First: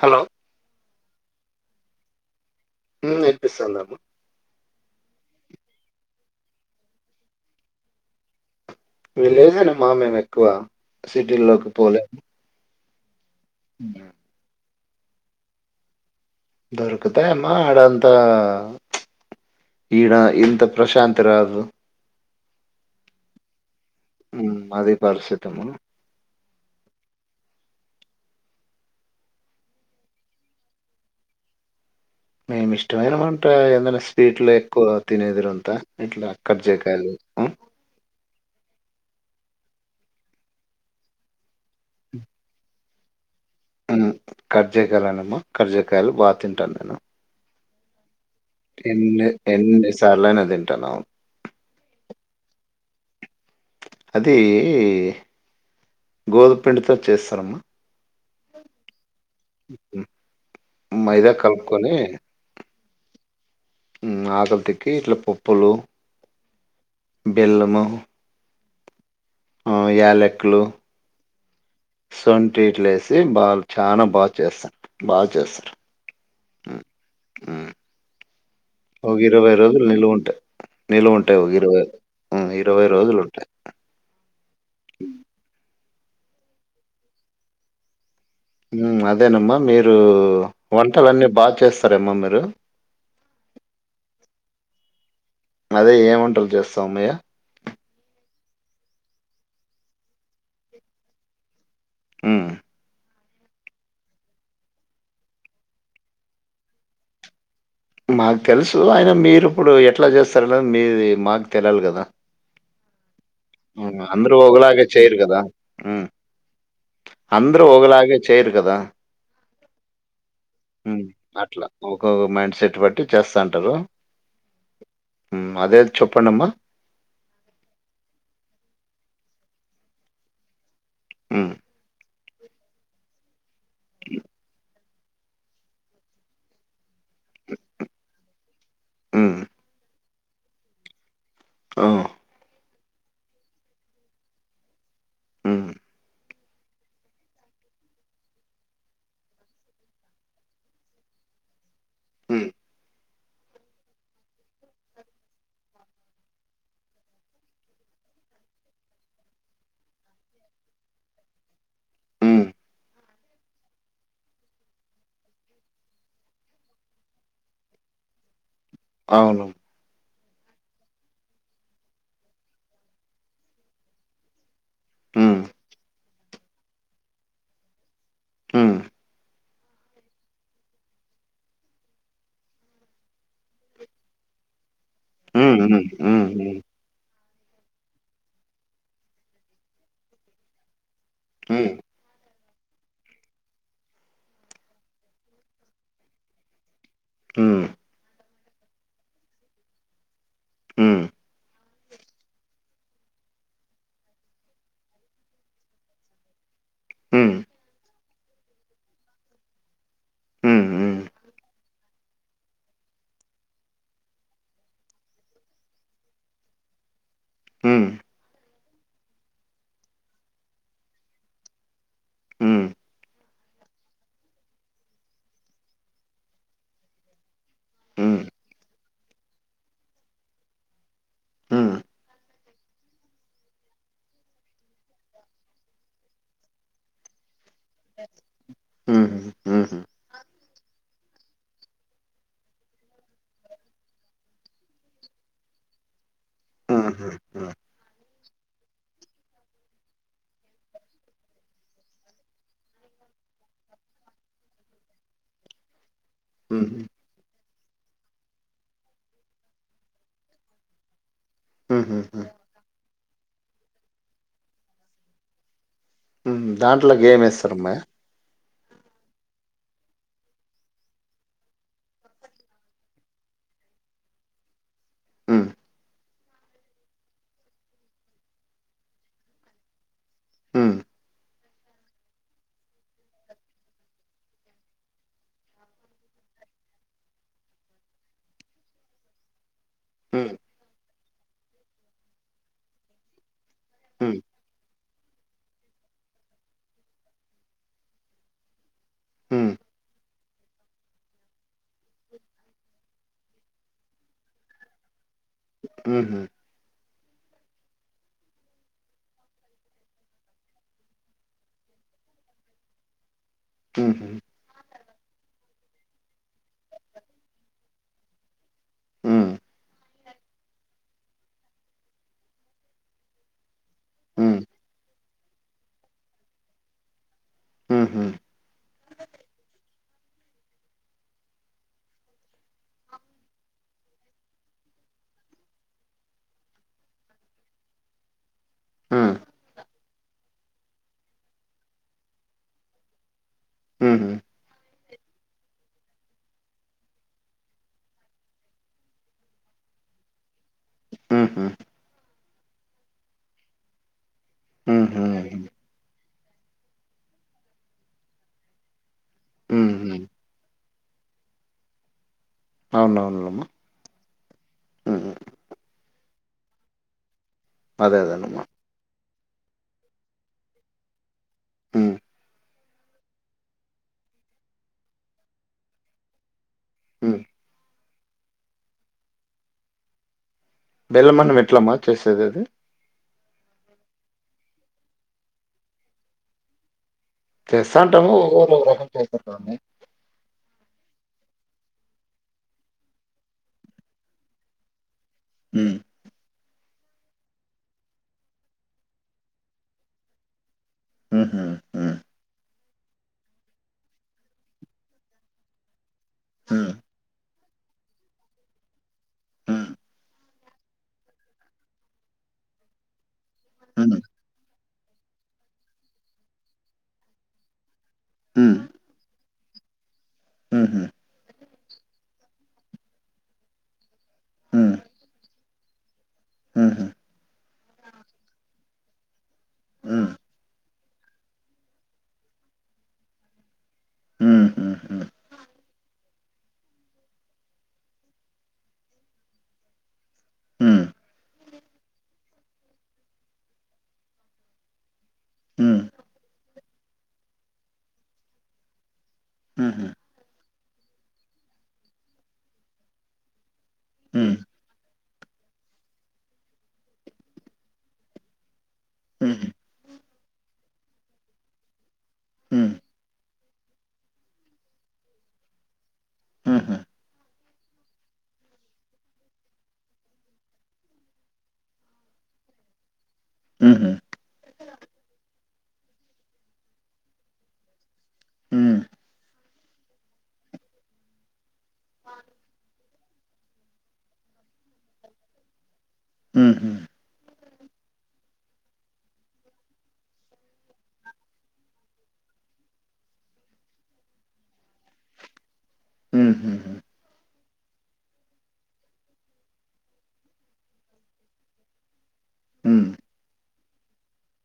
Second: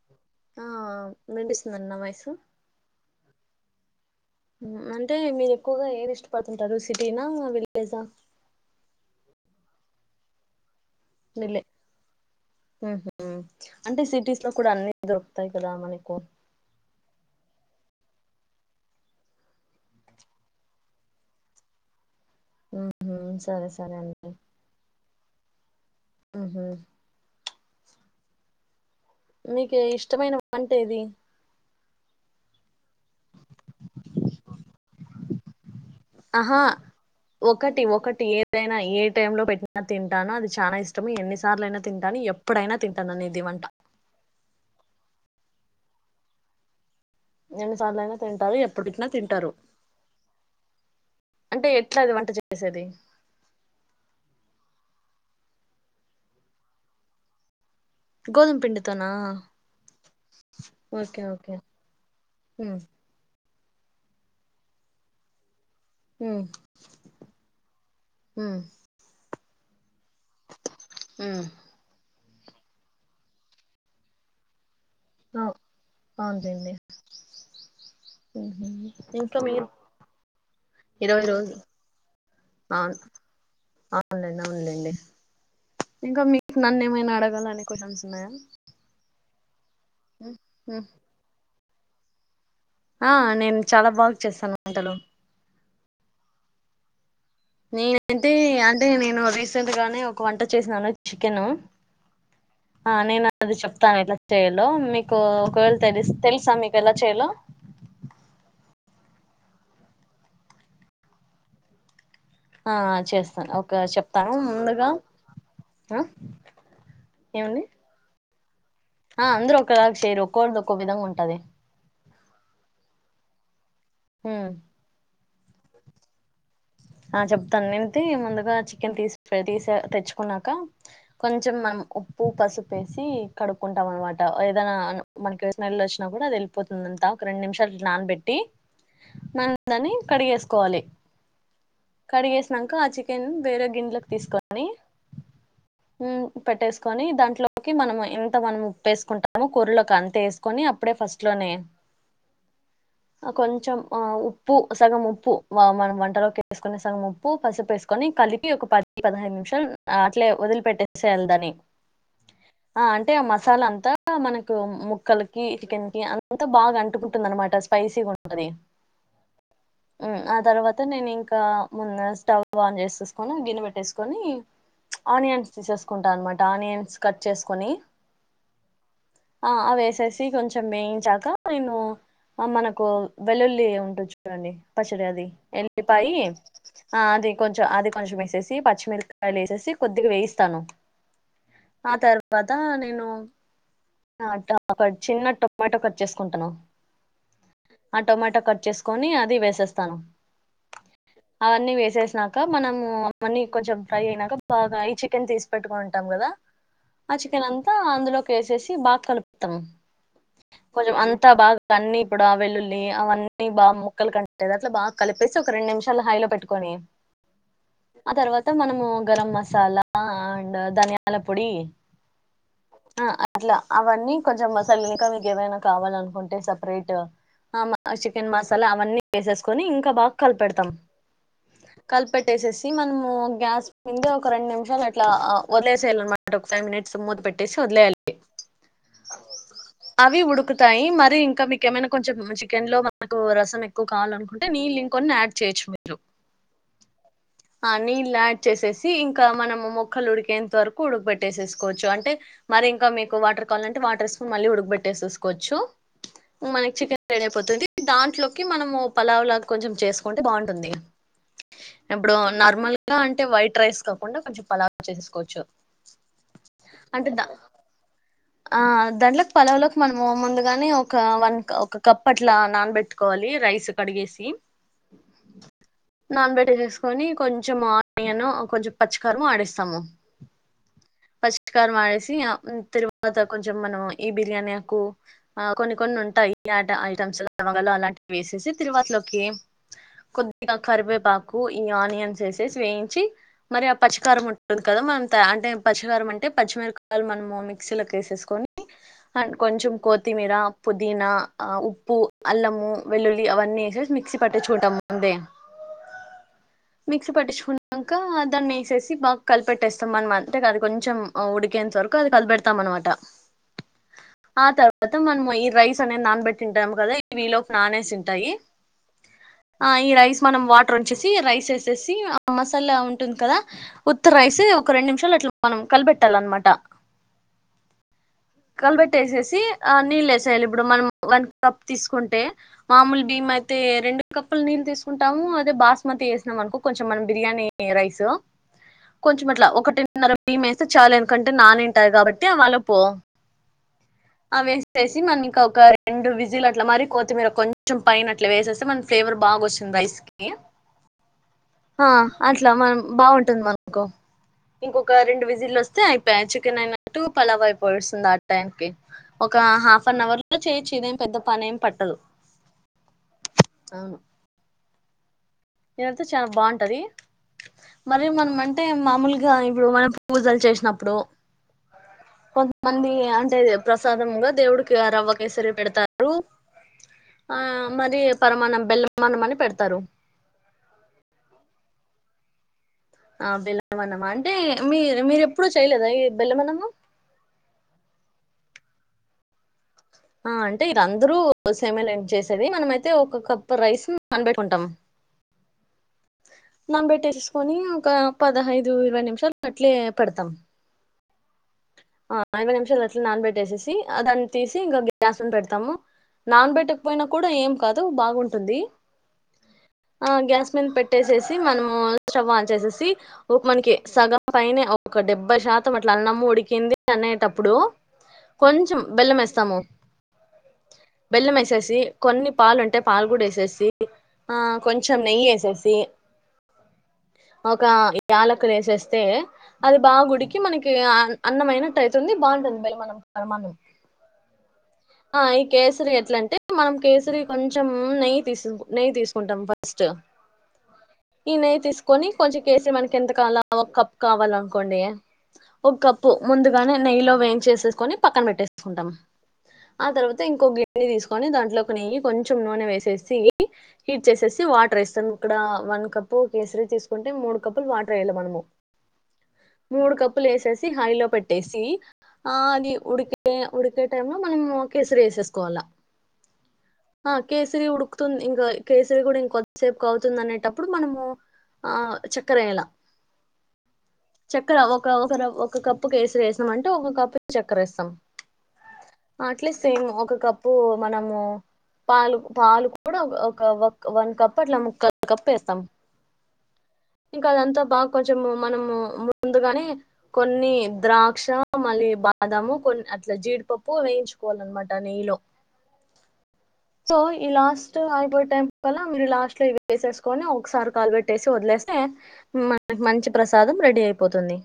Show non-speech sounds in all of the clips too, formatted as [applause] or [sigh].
Hello ఆ వినుపిస్తుందా అండి నా వాయిస్సు మ్ విన్నుపిస్తుంది అమ్మ మ్ అంటే మీరు ఎక్కువగా ఏది ఇష్టపడుతుంటారు సిటీనా విల్జ్ హ విలేజే నే అమ్మ మేము ఎక్కువ నిలే సిటీల్లోకి పోలే ఊహ్మ్ మ్ ఉమ్. అంటే సిటీస్ లో కూడా అన్ని దొరుకుతాయ్ కదా మనకు దొరుకుతాయమ్మ ఆడోల్తో ఈడా ఇంత ప్రశాంత రాదు ఊహ్మ్ సరే స మ్ అది పరిస్థితి అమ్మ ఊహు నీకే ఇష్టమైన వంటే అది మేము ఇష్టమైన వంట ఏదయ్నా స్వీట్ లో ఎక్కువ తినేదిరు అంతా ఆహా ఒకటి ఒకటి ఏదైనా ఏ ఏ టైం లో పెట్టిన తింటాను అది చానా ఇష్టము ఎన్ని సార్లు అయినా తింటాను ఎప్పుడైనా తింటాన నేను ది వంట రేగాలానమ్మ ఖరజకాయలు బాగా తింటాను నేను ఎన్ని సార్లు ఐనా తింటారు ఎపుడు బెట్టిన ఎన్ని తింటారు ఎన్ని సార్లైనా తింటాను అవును అంటే ఎట్లాది వంట చేసేది అదీ ఈ గోధుపిండితో చేస్తారు అమ్మ గోధుంపిండి తో నా ఉమ్, మైదా కలుపుకొని ఉ మ్ ఆకల్తీకి ఇట్లా పప్పులు మ్ బెల్లము మ్ ఆ యలెకులు మ్ సొంఠి ఇట్లా ఏసి బాల్ చానా బాగా చేస్తా బాచెస్తారు అవునులేండి మ్ మ్ ఒక ఇంకా ఇరవై మీరు రోజులు నిలువ ఉంటై నిలువ ఉంటై ఒక ఇరవై ఆన్ అవునులెండి అవునులెండి ఇంకా మీక్ నన్ ఏమైనా అడగాలనే క్వశ్చన్స్ ఉన్నాయా మ్ అదేనమ్మ మీరు ఉ వంటలు అన్ని బా చేస్తార అమ్మ మీరు ఆ నేను చాలా బాగా చేసాను వంటలు అదే ఏ వంటలు చేస్తావ్ అమయ్య నీ ఏంటీ అంటే నేను రీసెంట్ గా ఒక వంట చేసినాను చికెను హ్మ్. ఆ నేన అది చెప్తాను ఎలా చెయాలో మీకు ఒక వేల తెలి తెలుసా మీకు ఎలా చెయలో మాకు తెలుసు అయిన మీరు ఇప్పుడు ఎట్లా చేస్తారో లేదో మీది మాకు తెలలి కదా ఆ చేస్ అవును అంద్రు ఒకలాగే చేయరు కదా ఉ ఆ ఏమండి అంద్రు ఒకలాగే చేయరు కదా ఆ అంద్రు ఒకలాగ చేయరు ఓకోల్ది ఒకో విధంగా ఉంటది ఒకో మైండ్ సెట్ బట్టి చేస్తంటరు హ్మ్ ఉమ్ అదే చెప్పండి అమ్మ ఆ చెప్తాన్ నైతే ముందుగా చికెన్ తీసి తీస తెచ్చుకున్నాక హ్మ్. కొంచెం మనం ఉప్పు పసుపు ఎసి కడుక్కుంటాం అనమాట ఏదైనా మనకి స్మెల్ వచ్చినా కూడా అది వెళ్ళిపోతుంది అంత ఒక రెండు నిమిషాలు నానబెట్టి హ్మ్. మ దన్ని కడిగేసుకోవాలి ఆ! కడిగేసినంక ఆ చికెన్ వేరే గిన్నెలోకి తీసుకోని హ్మ్. ఉ పెట్టేసుకొని దాంట్లోకి మనము ఇంత మనము ఉప్పేసుకుంటాము కురలోకి అంత ఎసుకొని అప్పుడే ఫస్ట్ లో నీ ఉ అ కొంచం ఆ ఉప్పు సగం ఉప్పు వా మనం వంటలోకి వేసుకునే సగం ఉప్పు పసుపు ఎసుకొని కలిపి ఒక పది పదహైదు నిమిషాల్ అట్లే వదిలిపెట్టేసెయ్యాలీ దాన్ని హ్మ్. ఆ అంటే ఆ మసాలా అంతా మనకు ముక్కలకి చికెన్ కి అంతా బాగా అంటు కుంటున్ దన్నమాట స్పైసిగుంటది అవును. ఉమ్ ఆ తర్వాత నెన్ ఇంకా కా మున్న స్టవ్ ఆన్ చేసేసుకొని గిన్నె పెట్టేసుకొని హ్మ్. ఆనియన్స్ తీసేసుకుంటా అన్నమాట ఆనియన్స్ కట్ చేసుకొని హ్మ్. ఆ అవేసేసి కొంచెం వేయించాక నేను ఆ మనకు వెల్లుల్లి ఉంట చూడండి పచ్చడి అది హ్మ్. ఎల్లిపాయి హ్మ్. అ అది కొంచం అది కొంచం ఎసేసి పచ్చిమిరకాయలు ఎసేసి కొద్దిగా వేయిస్తాను హ్మ్. ఆ తర్వాతా నేను అ ట ఒక చిన్న టొమాటో కట్ చేసుకుంటను హ్మ్. ఆ టొమాటా కట్ చేసుకొని అది వేసేస్తాను ఉమ్ అవన్నీ వేసేసినాక మనము అవన్నీ కొంచం ఫ్రై అయినాక బాగా ఈ చికెన్ తీసి పెట్టుకుంటాం కదా ఆ హ్మ్. చికెన్ అంతా అందులోకి ఎసేసి బాగా కలుపుతాం హ్మ్. కొంచెం అంతా బాగా అన్ని ఇప్పుడ వెల్లుల్లి అవన్నీ బాగా ముక్కలు కంటేది అట్లా బాగా కలిపే సి ఒక రెండు నిమిషాలు హైలో పెట్టుకొని హ్మ్. హ్మ్. ఆ తర్వా త మనము గరం మసాలా అండ్ ధనియాల పొడి ఉమ్ ఆ అట్లా అవన్నీ కొంచం మాసల్ ఇంకా మీక్ ఏవైనా కావాలనుకుంటే సపరేట్ ఆ మా హ్మ్. చికెన్ మసాలా అవన్నీ వేసేసుకొని ఇంకా బాగా కలపెడుతాం హ్మ్. హ్మ్. కలిపెట్టేసేసి మనము గ్యాస్ కిందే ఒక రెండు నిమిషాలు అట్లా వదిలేసేయాలినమాట ఫైవ్ మినిట్స్ ముత పెట్టేసి వొదిలేయాలి హ్మ్. హ్మ్. అవి ఉడుకు తయి మరి ఇంకా మీక ఏమైనా కొంచెం చికెన్ లో మనకు రసం ఎక్కువ కావాలనుకుంటే నీళ్ళు కొన్ని యాడ్ చేయొచ్చు మీరు ఉహ్మ్ హ్ ఆ నీళ్ళు యాడ్ చేసేసి ఇంకా మనము ముక్కలు ఉడికేంత వరకు ఉడక పెట్టేసేసుకోవచ్చు అంటే మరి ఇంకా మీకు వాటర్ కావల్ అంటే వాటర్ యేసు కొని మల్లి ఉడగుబెట్టేసెసుకోవచ్చు హుహు. మనకి హ్మ్. చికెన్ రెడీ అయిపోతది దాంట్లోకి మనము పలావ్ లాగా కొంచెం చేసుకుంటే బాగుంటుంది హుహు. ఇప్పుడు హుహుహు. నార్మల్ అలా అంటే వైట్ రైస్ కాకుండా కొంచం పలావు చేసేసుకోవచ్చు ఉహ్మ్ అంటే దా దాంట్లోకేమేస్తారమ్మే ఆ దాంట్లోకి పలవులోకి మనము ముందుగానే ఒక వన్ కా ఒక కప్ అట్ల నానబట్టుకోవాలి రైస్ కడిగెస్ హ్మ్. నాన్ పెట్టెసేసుకొని కొంచెం ఆనియన్ కొంచెం పచ్చికారము ఆడిస్తాము ఉమ్ పచ్చికారం ఆసి ఆ తరువాత కొంచెం మనం ఈ బిర్యానీ ఆకు ఆ కొన్ని కొన్ని ఉం ఉంటా [inaudible] లవంగలు అలాంటివి వేసేసి తిరువాతిలోకి హ్మ్. కొద్దిగా కరివేపాకు ఈ ఆనియన్స్ ఎసేసి వేయించి మరి ఆ హ్మ్. పచ్చికారం ఉంటుంది కదా మ అంటే పచ్చికారం అంటే పచ్చిమిరపకాయలు మనము మిక్సీలోకెసేసుకొని అండ్ హ్మ్. కొంచెం కొత్తిమీర పుదీనా ఉప్పు అల్లము వెల్లుల్లి అవన్నీ ఎసేసి మి మిక్సి పాటించుకుంటాం అంతే మ్ హు మిక్సీ పట్టించుకున్నాక దాన్ని ఎసేసి బాగా కలిపెట్టేస్తాం అనమా అంటే అది కొంచెం ఉడికేంత్ తర్క అది కలిపెడతామన్మాట ఉహ్మ్ వాత మనం ఈ రైస్ అనేది నానబెట్టింటాము కదా ఇవిలోకి నానేసి ఉంటాయి హ్మ్. ఆ ఈ రైస్ మనం వాటరొంచ్చేసి రైస్ వేసేసి ఆ మసాలా ఉంటుంది కదా ఉత్త రైస్ హ్మ్. త్ ఒక రెండ్నిమిషాలు అట్లా మనం కలబెట్టాలన్నమాట ఆహ కలబెట్టేవేసేసి ఆ నీళ్ళు వేసేయాలి ఇప్పుడు మనం వన్ కప్ తీసుకుంటే మామూలు బియ్యమై తే రెండు కప్పులు నీళ్ళు తీసుకుంటాము అదే బాస్మతి వేసినామనుకో కొంచెం మనం బిర్యానీ రైస్ హ్మ్. కొంచెం అట్లా ఒకటిన్నర బియ్మేస్తే చాలు ఎందుకంటే నానింటాయ్ కాబట్టి అ వాళ్ళోపో మ్ హు వేసి మనం ఇంక ఒక రెండు విజిల్ అట్లా మరి కొత్మీర కొంచెం పైనట్ల వేసేస్తె మనం ఫ్లేవర్ బాగా ఓచ్చిం రైస్ కి మ్ హా ఆ అట్లా మనం బాగుంటుంది మనుకు ఇంకొక రెండు హుహు. విజిల్లోస్ తే అయిపై చికెన్ అయినట్టు పలావ్ అయిపోస్తుంది ఆ టైంకి ఒక హాఫ్ హుహు. అన్ అవర్లో చేయోచ్చు ఇదేం పెద్ద పనేం పట్టదు అవునవుమ్మా మ్మ్ దైతే చాలా బాగుంటది అదే మరి అదేనమ్మా. మనమంటే మామూల్ గా ఇప్పుడు మనం పూజల్ చేసినప్పుడు హ్మ్. కొంతమంది అంటే ప్రసాదమ్గా దేవుడికి రవ్వ కేసరి పెడుతారు హ్మ్. ఆ మరి పరమానం బెల్లమన్న మని పెడుతారు బెల్లమనం ఏట్లమ్మా చేసేది అది ఆ బెల్లమన్నమా అంటే మీ మీర ఎప్పుడూ చేయలేదా ఈ బెల్లమన్నమూ చేస్తాంటాము ఒగోగరు ఒకో రకం చేస్తంటారని ఆ అంటే అందరూ సేమెలేండి చేసేది మనమైతే ఒక కప్పు రైస్ కనిపెట్టుకుంటాం మ్మ్ నంబెట్టేసేసుకొని ఒక పదహైదు ఇరవై నిమీషాలు అట్లే పెడుతాం హుహు. హ్మ్. ఆ ఇరవై నిమిషాలు అట్లే నానబెట్టేసేసి దాన్ని తీసి ఇంకా గ్యాస్ను పెడుతాము హ్మ్. నాన్బేట్టకపోయినా కూడా ఏం కాదు బాగుంటుంది హ్మ్. ఆ గ్యాస్ మీన్పెట్టేసేసి మనము స్టవ్ ఆన్ చేసేసి ఒక మనకి హ్మ్. సగం పైనే ఒక డెబ్బై శాతం అట్లా అన్నము ఉడికింది అనేటప్పుడు హ్మ్. కొంచెం బెల్లం వేస్తాము హుహు. బెల్లం ఏసేస్ ది కొన్ని పాలుంటే పాలు కూడా ఏసేసి ఆ హ్మ్. కొంచెం నెయ్యేసేసి హుహు. ఒక యాలకులేసేస్తే అది హ్మ్. బాగుడికి మనకి అన్నం అయినట్టైతుంది బాగుంటుంది బెల్లమన్నం పరమాన్నం హుహు. హ్మ్. ఆ ఈ కేసరి ఎట్లంటే మనం కేసరి కొంచెం నెయ్యి తీస్ నెయ్యి తీసుకుంటాం ఫస్టు హ్మ్. ఈ నెయ్యి తీసుకొని కొంచెం కేసిరి మనకి ఎంతకాల ఒక కప్ కావాలనుకోండి ఒక హ్మ్. కప్పు ముందుగానే నెయ్యిలో వేయించేసేసుకొని పక్కన్పెట్టేసుకుంటాం ఆ హుహు. తర్వాత ఇంకో గ్ గిన్ని తీసుకొని దాంట్లోకి నెయ్యి కొంచెం నూనె వేసేసి హ్మ్. హీట్చేసేసి వాటర్ ఏస్తాం ఇక్కడ వన్ కప్పు కేసరీ తీసుకుంటే మూడు కప్పులు వాటర్ ఏయాలి మనము హుహు. మూడు కప్పులేసేసి హైలో పెట్టేసి ఆ అది హ్మ్. ఉడికే ఉడికే టైంలో మనము కేసరి ఏసేసుకోవాలా హుహు. ఆ కేసరి ఉడుకుతుంది ఇంక కేసరి కూడా ఇంకొద్దిసేపుకవుతుంది అనేటప్పుడు మనము ఆ చక్కరేయలా మ్ హు చక్కెర ఒక ఒక ఒక కప్పు కేసరేసాం అంటే ఒక కప్పు చక్కెర వేస్తాం. హ్మ్. అట్లేసేమ్ ఒక కప్పు మనము. పాలు పాలు కూడా ఒక వ వన్ కప్ అట్లా ముక్క కప్పు వేస్తాం. మ్ హ్మ్ కదంతా బాగా కొంచెం మనము ము ముందు గానే కొన్ని ద్రాక్ష మళ్ళీ బాదము కొన్ అట్ల జీడిపప్ ప్పు వేయించుకోవాలనమాటా నెయ్యిలో. ఉమ్ హ్మ్. సో ఈ లాస్ట్ అయిపోయే టైం కల్లా మీరు లాస్ట్ లో ఇవి వేసేసుకొని ఒకసారి కాలు వెట్టేసి వదిలేస్తె. మన హ్మ్. మంచి ప్రసాదం రెడీ అయిపోతుంది.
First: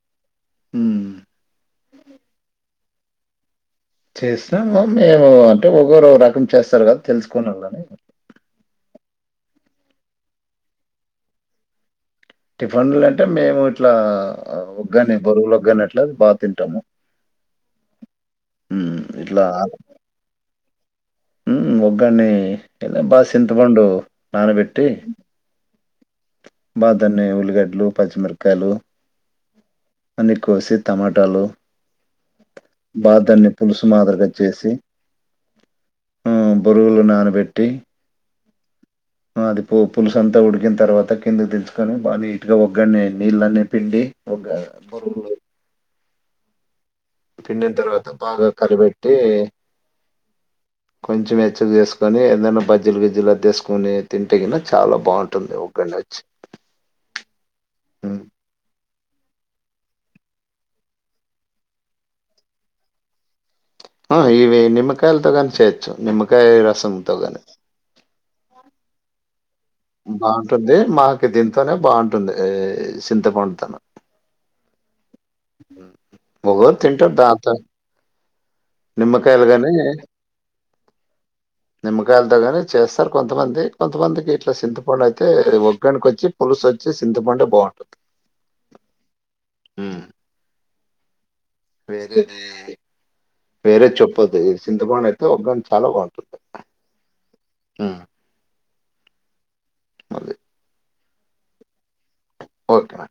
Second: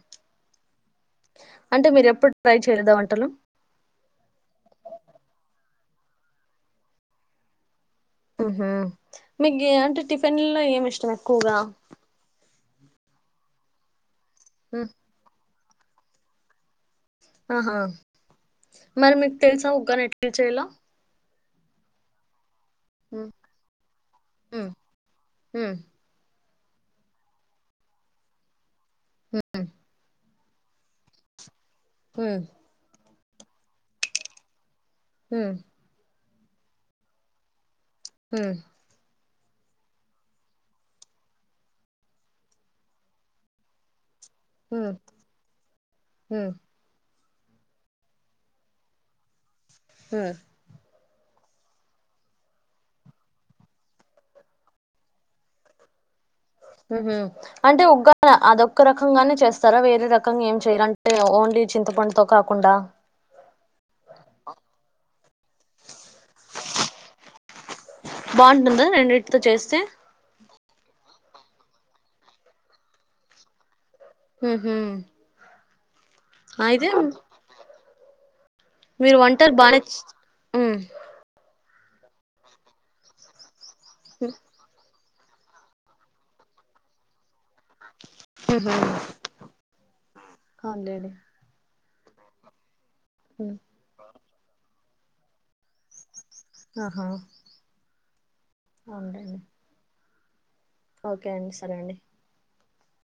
హ్మ్. అంటే మీరేప్పుడు ట్రై చేయలేదా వంటలు. చేసినాము గాని మేము అంటే ఒకరు ఒక రకం చేస్తారు గదా తెలుసుకొవొళ్ళని. ఉమ్ హు మీకు అంటే టిఫిన్ లో ఏమి ఇష్టం ఎక్కువగా. టిఫిన్లు అంటే మేము ఇట్లా మ్, ఒగ్గాని బరువులొగ్గాని అట్ల బాగా తింటాము. ఆహా హ్మ్. మరి మీకు తెలుసా ఒగ్గాని ఎట్ల చేయలో. ఉమ్ ఒగ్గాని ఇంత బాగా ఉమ్ చింతపండు ఉమ్ నానబెట్టి. ఉమ్ బా తన్ని ఉల్లిగడ్లు పచ్చిమిరపకాయలు. ఉమ్మ్. అన్ని కోసి టమాటాలు. ఉమ్. బాగా దాన్ని పులుసు మాదిరిగా చేసి. ఉహ్మ్. ఉమ్ బొరుగులు నానబెట్టి. ఉహూ. అహ్ అది పొ పులుసు అంతా ఉడికిన తర్వాత కిందికి దించుకొని బా అది నీట్గా ఒగ్గనీ నీళ్ళన్ని పిండీ. ఒగ్గా బొరుగులు. ఉహ్మ్. పిండిన తర్వాత బాగా కలబెట్టి. ఆహ్. కొంచెం వెచ్చగ చేసుకని ఏదైనా బజ్జిలు గిజ్జిలు అద్దేసుకొని తింటే గిన చాలా బావుంటుంది ఒగ్గనీ. ఇలాచీ. ఊహు అంటే ఉగ్గానీ అదొక్క రకంగానే చేస్తారా వేరే రకంగా ఏం చేయరా అంటే ఒ. ఒన్లీ చింతపండుతో కాకుండా. ఆహ్ ఇవి నిమ్మకాయలతో గానీ చేయొచ్చు నిమ్మకాయ రసంతో గాని. రెండింటితో చెస్. బావుంటుంది మాకు దీంతోనే బావుంటుంది ఇహ్ చింతపండుతొను. ఉమ్. [unintelligible] తింటాం దాంతోనే. మీరు నిమ్మకాయలు వంటలు గానీ. బానే ఉమ్ నిమ్మకాయలతో గాని చేస్తారు కొంతమంది కొంతమందికి ఇట్ల సింత. పండైతే ఒగ్గానీ కొచ్చి పులుసోచ్చి సింతపండే బావున్. ఉహు హ్మ్. అవున్లేండీ. వేరేది వేరే చెప్పద్దు ఈ చింతపండైతే ఒగ్గాని చాలా బావుంటుంది. ఆహా. ఉమ్. అవున్లెండి. అదే. ఓకే అండి సరే అండి. ఓకే